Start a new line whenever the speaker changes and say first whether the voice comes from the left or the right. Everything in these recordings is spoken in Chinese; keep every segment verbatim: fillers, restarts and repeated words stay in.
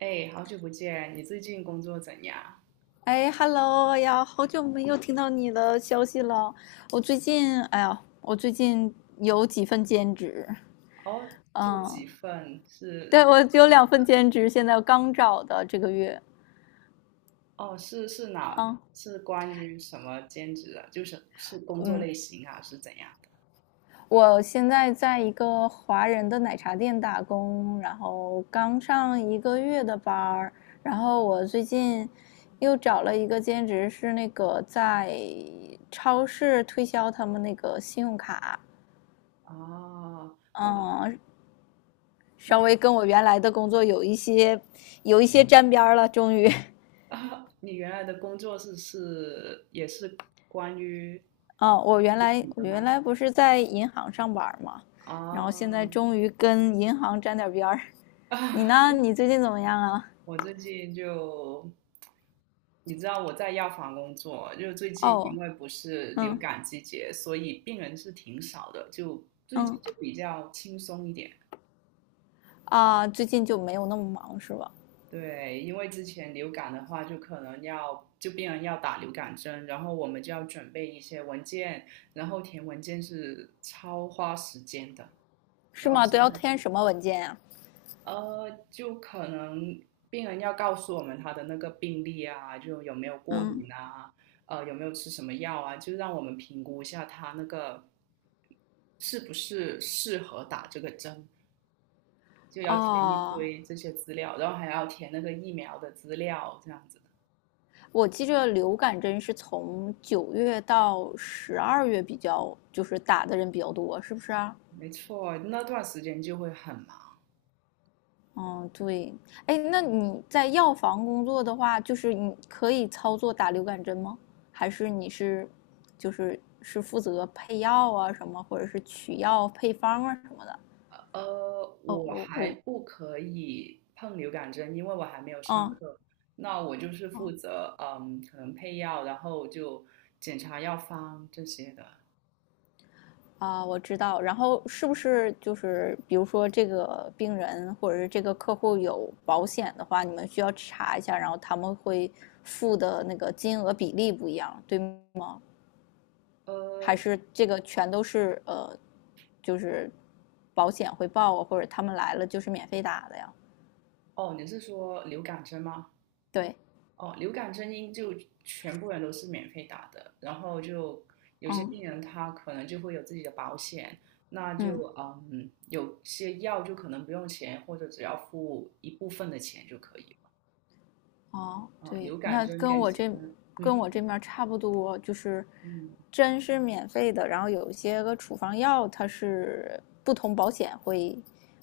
right: 哎，好久不见！你最近工作怎样？
left: 哎，Hello 哎呀，好久没有听到你的消息了。我最近，哎呀，我最近有几份兼职，
right: 哦，做
left: 嗯，
right: 几份是？
left: 对，我有两份兼职，现在刚找的这个月，
right: 哦，是是哪？
left: 啊，
right: 是关于什么兼职啊？就是是工作
left: 嗯，
right: 类型啊，是怎样的？
left: 我现在在一个华人的奶茶店打工，然后刚上一个月的班儿，然后我最近又找了一个兼职，是那个在超市推销他们那个信用卡。
right: 哦，那
left: 嗯，稍
right: 那
left: 微跟我原来的工作有一些有一些沾边儿了，终于
right: 啊，你原来的工作是是也是关于
left: 啊，我原
right: 自
left: 来
right: 己
left: 我
right: 的
left: 原
right: 吗？
left: 来不是在银行上班嘛，然后现在
right: 哦，
left: 终于跟银行沾点边儿。你 呢？你最近怎么样啊？
right: 我最近就，你知道我在药房工作，就最近因
left: 哦，
right: 为不是流
left: 嗯
right: 感季节，所以病人是挺少的，就最
left: 嗯
right: 近就比较轻松一点。
left: 啊，最近就没有那么忙是吧？
right: 对，因为之前流感的话，就可能要就病人要打流感针，然后我们就要准备一些文件，然后填文件是超花时间的，
left: 是
right: 然后
left: 吗？
right: 现
left: 都要
right: 在。
left: 填什么文件呀、
right: 呃，就可能病人要告诉我们他的那个病历啊，就有没有过
left: 嗯
right: 敏啊，呃，有没有吃什么药啊，就让我们评估一下他那个是不是适合打这个针，就要填一
left: 哦，
right: 堆这些资料，然后还要填那个疫苗的资料，这样子。
left: 我记着流感针是从九月到十二月比较，就是打的人比较多，是不是啊？
right: 没错，那段时间就会很忙。
left: 嗯，对，哎，那你在药房工作的话，就是你可以操作打流感针吗？还是你是，就是是负责配药啊什么，或者是取药配方啊什么的？
right: 呃，
left: 哦，
right: 我
left: 我
right: 还
left: 我
right: 不可以碰流感针，因为我还没有上
left: 嗯
right: 课。那我就是负
left: 嗯
right: 责，嗯，可能配药，然后就检查药方这些的。
left: 啊，我知道。然后是不是就是比如说这个病人或者是这个客户有保险的话，你们需要查一下，然后他们会付的那个金额比例不一样，对吗？
right: 呃，
left: 还是这个全都是呃，就是保险会报啊，或者他们来了就是免费打的呀？
right: 哦，你是说流感针吗？
left: 对，
right: 哦，流感针应就全部人都是免费打的，然后就有些
left: 嗯
right: 病人他可能就会有自己的保险，那
left: 嗯，
right: 就嗯，有些药就可能不用钱，或者只要付一部分的钱就可以了。
left: 哦，
right: 啊，
left: 对，
right: 流感
left: 那
right: 针
left: 跟
right: 跟
left: 我
right: 其
left: 这
right: 他，嗯
left: 跟
right: 哼。
left: 我这面差不多，就是
right: 嗯，
left: 针是免费的，然后有一些个处方药它是不同保险会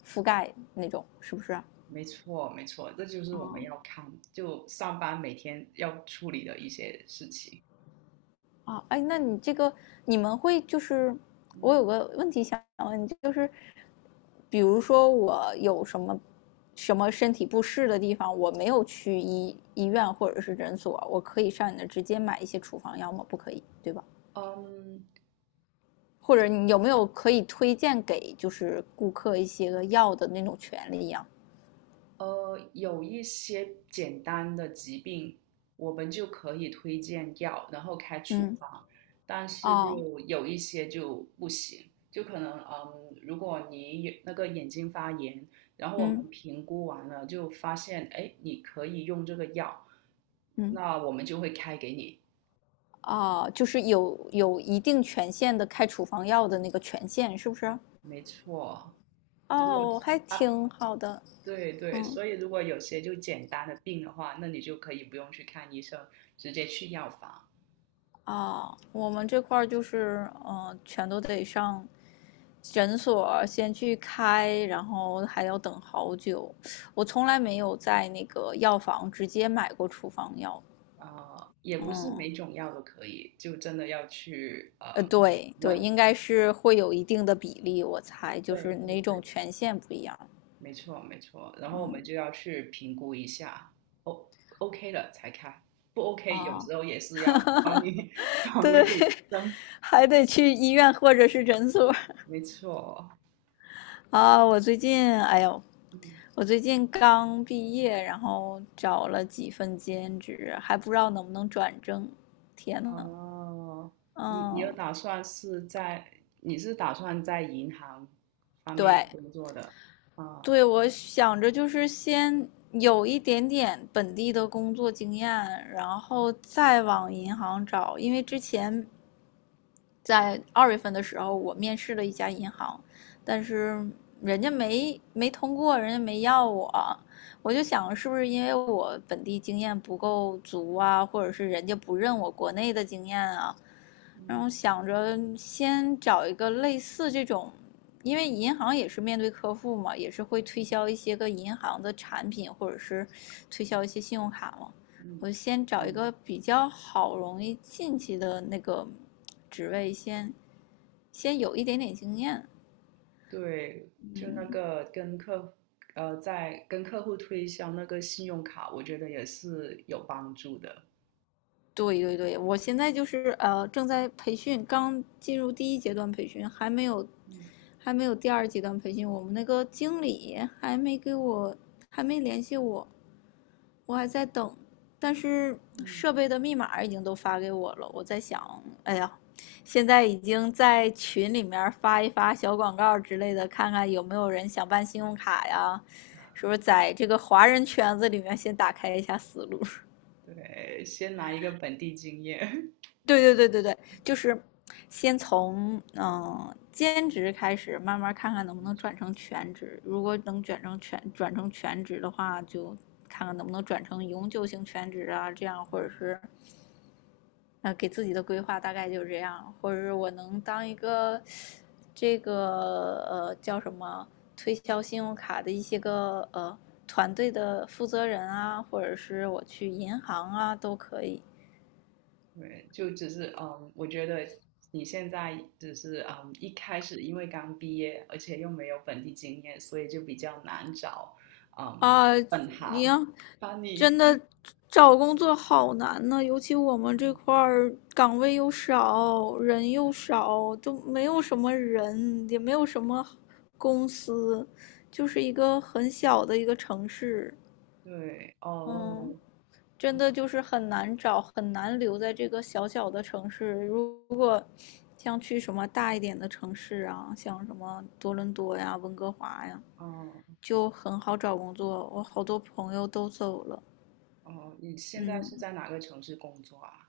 left: 覆盖那种，是不是啊？
right: 没错，没错，这就是我们
left: 哦，
right: 要看，就上班每天要处理的一些事情。
left: 啊，哎，那你这个你们会就是，我
right: 嗯。
left: 有个问题想问你，就是，比如说我有什么什么身体不适的地方，我没有去医医院或者是诊所，我可以上你那直接买一些处方药吗？不可以，对吧？
right: 嗯
left: 或者你有没有可以推荐给就是顾客一些个药的那种权利呀？
right: 呃，有一些简单的疾病，我们就可以推荐药，然后开处
left: 嗯，
right: 方，但是
left: 哦，
right: 就有一些就不行，就可能嗯，如果你有那个眼睛发炎，然后我们
left: 嗯
right: 评估完了就发现，哎，你可以用这个药，
left: 嗯，
right: 那我们就会开给你。
left: 哦，就是有有一定权限的开处方药的那个权限，是不是？
right: 没错。如果
left: 哦，
right: 是
left: 还
right: 啊，
left: 挺好的，
right: 对对，
left: 嗯
right: 所以如果有些就简单的病的话，那你就可以不用去看医生，直接去药房。
left: 啊，我们这块儿就是，嗯，全都得上诊所先去开，然后还要等好久。我从来没有在那个药房直接买过处方药，
right: 啊、也不是
left: 嗯，
right: 每种药都可以，就真的要去呃
left: 呃，对对，
right: 问。
left: 应该是会有一定的比例，我猜就是
right: 对对
left: 哪种
right: 对，
left: 权限不一样，
right: 没错没错。然后我
left: 嗯
right: 们就要去评估一下，O OK 了才开，不 OK 有
left: 啊，
right: 时候也是要帮你 转
left: 对，
right: 回给医生。
left: 还得去医院或者是诊所，
right: 没错，
left: 啊，我最近，哎呦，
right: 嗯。
left: 我最近刚毕业，然后找了几份兼职，还不知道能不能转正。天呐，
right: 哦，你你有
left: 嗯，
right: 打算是在，你是打算在银行方面
left: 对，
right: 工作的啊？
left: 对，我想着就是先有一点点本地的工作经验，然后再往银行找，因为之前在二月份的时候，我面试了一家银行，但是人家没没通过，人家没要我。我就想，是不是因为我本地经验不够足啊，或者是人家不认我国内的经验啊？然后
right: 嗯。
left: 想着先找一个类似这种，因为银行也是面对客户嘛，也是会推销一些个银行的产品，或者是推销一些信用卡嘛。
right: 嗯。
left: 我先找一个
right: 嗯，
left: 比较好容易进去的那个职位先先有一点点经验。
right: 对，就那个跟客，呃，在跟客户推销那个信用卡，我觉得也是有帮助的。
left: 对对对，我现在就是呃正在培训，刚进入第一阶段培训，还没有
right: 嗯。
left: 还没有第二阶段培训。我们那个经理还没给我还没联系我，我还在等，但是
right: 嗯，
left: 设备的密码已经都发给我了。我在想，哎呀，现在已经在群里面发一发小广告之类的，看看有没有人想办信用卡呀？是不是在这个华人圈子里面先打开一下思路？
right: 对，先拿一个本地经验。
left: 对对对对对，就是先从嗯、呃兼职开始，慢慢看看能不能转成全职。如果能转成全转成全职的话，就看看能不能转成永久性全职啊，这样或者是啊，给自己的规划大概就是这样，或者是我能当一个这个呃叫什么推销信用卡的一些个呃团队的负责人啊，或者是我去银行啊都可以
right: 对，就只是嗯，我觉得你现在只是嗯，一开始因为刚毕业，而且又没有本地经验，所以就比较难找嗯
left: 啊。
right: 本
left: 你
right: 行
left: 要
right: 把你。
left: 真的找工作好难呢，尤其我们这块
right: 嗯，
left: 儿岗位又少，人又少，都没有什么人，也没有什么公司，就是一个很小的一个城市。
right: 对。
left: 嗯，
right: 哦
left: 真的就是很难找，很难留在这个小小的城市。如果像去什么大一点的城市啊，像什么多伦多呀、温哥华呀，
right: 哦
left: 就很好找工作。我好多朋友都走了。
right: 哦，你现在是
left: 嗯，
right: 在哪个城市工作啊？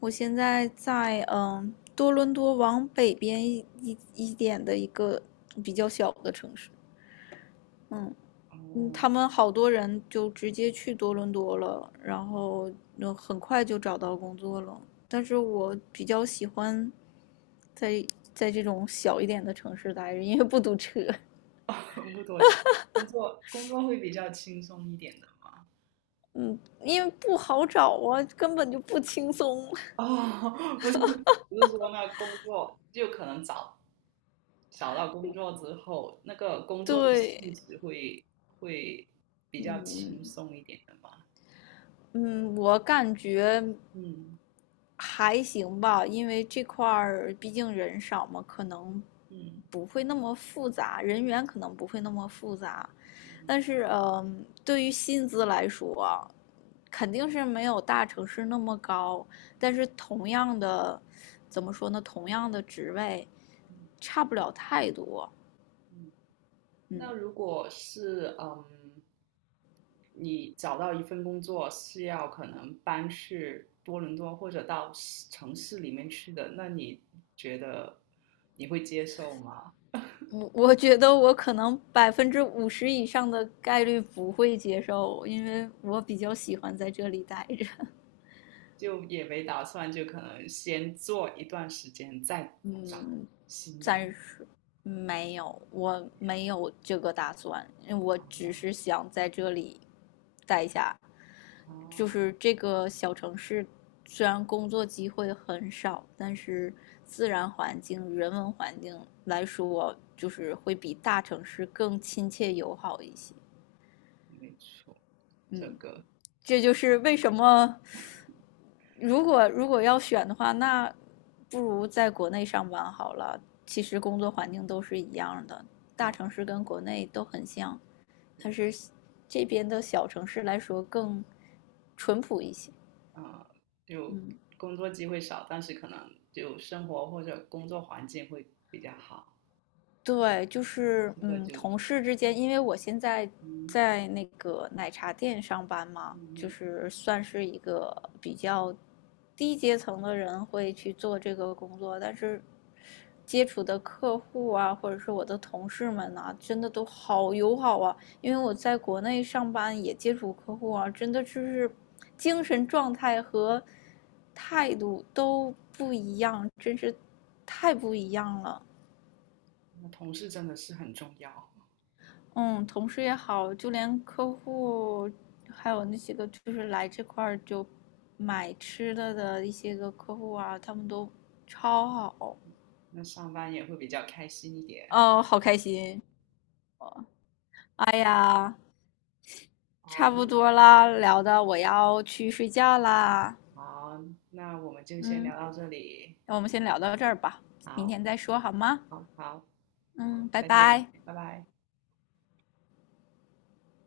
left: 我现在在嗯多伦多往北边一一一点的一个比较小的城市。嗯。嗯，他
right: 哦，
left: 们好多人就直接去多伦多了，然后嗯很快就找到工作了。但是我比较喜欢在在这种小一点的城市待着，因为不堵车，
right: 木头城工作工作会比较轻松一点的吗？
left: 嗯，因为不好找啊，根本就不轻松。
right: 哦，不是，不是说那工作就可能找找到工作之后，那个 工作的
left: 对，
right: 性质会会比较
left: 嗯
right: 轻松一点的嘛？
left: 嗯，我感觉
right: 嗯
left: 还行吧，因为这块儿毕竟人少嘛，可能
right: 嗯
left: 不会那么复杂，人员可能不会那么复杂。
right: 嗯
left: 但是，嗯，对于薪资来说啊肯定是没有大城市那么高。但是同样的，怎么说呢？同样的职位，
right: 嗯
left: 差不了太多。
right: 嗯。
left: 嗯，
right: 那如果是嗯，你找到一份工作是要可能搬去多伦多或者到市城市里面去的，那你觉得你会接受吗？
left: 我我觉得我可能百分之五十以上的概率不会接受，因为我比较喜欢在这里待着。
right: 就也没打算，就可能先做一段时间，再找
left: 嗯，
right: 新的。
left: 暂时没有，我没有这个打算，我只是
right: 啊。
left: 想在这里待下。就
right: 啊，
left: 是这个小城市，虽然工作机会很少，但是自然环境、人文环境来说，就是会比大城市更亲切友好一些。
right: 没错，这
left: 嗯，
right: 个
left: 这就是为什么，如果如果要选的话，那不如在国内上班好了。其实工作环境都是一样的，大
right: 啊，
left: 城市跟国内都很像，但
right: 也
left: 是这边的小城市来说更淳朴一些。
right: 啊，就
left: 嗯，
right: 工作机会少，但是可能就生活或者工作环境会比较好。
left: 对，就是
right: 这个
left: 嗯，
right: 就
left: 同事之间，因为我现在
right: 嗯。
left: 在那个奶茶店上班嘛，
right: 嗯。
left: 就
right: 嗯，
left: 是算是一个比较低阶层的人会去做这个工作，但是接触的客户啊，或者是我的同事们呐、真的都好友好啊。因为我在国内上班也接触客户啊，真的就是精神状态和态度都不一样，真是太不一样了。
right: 那同事真的是很重要，
left: 嗯，同事也好，就连客户，还有那些个就是来这块儿就买吃的的一些个客户啊，他们都超好，
right: 那上班也会比较开心一点。
left: 哦，好开心。哎呀，差
right: 好，
left: 不多啦，聊的我要去睡觉啦。
right: 好，那我们就先
left: 嗯，
right: 聊到这里。
left: 那我们先聊到这儿吧，明
right: 好，
left: 天再说好吗？
right: 好，好，
left: 嗯，拜
right: 再见，
left: 拜。
right: 拜拜。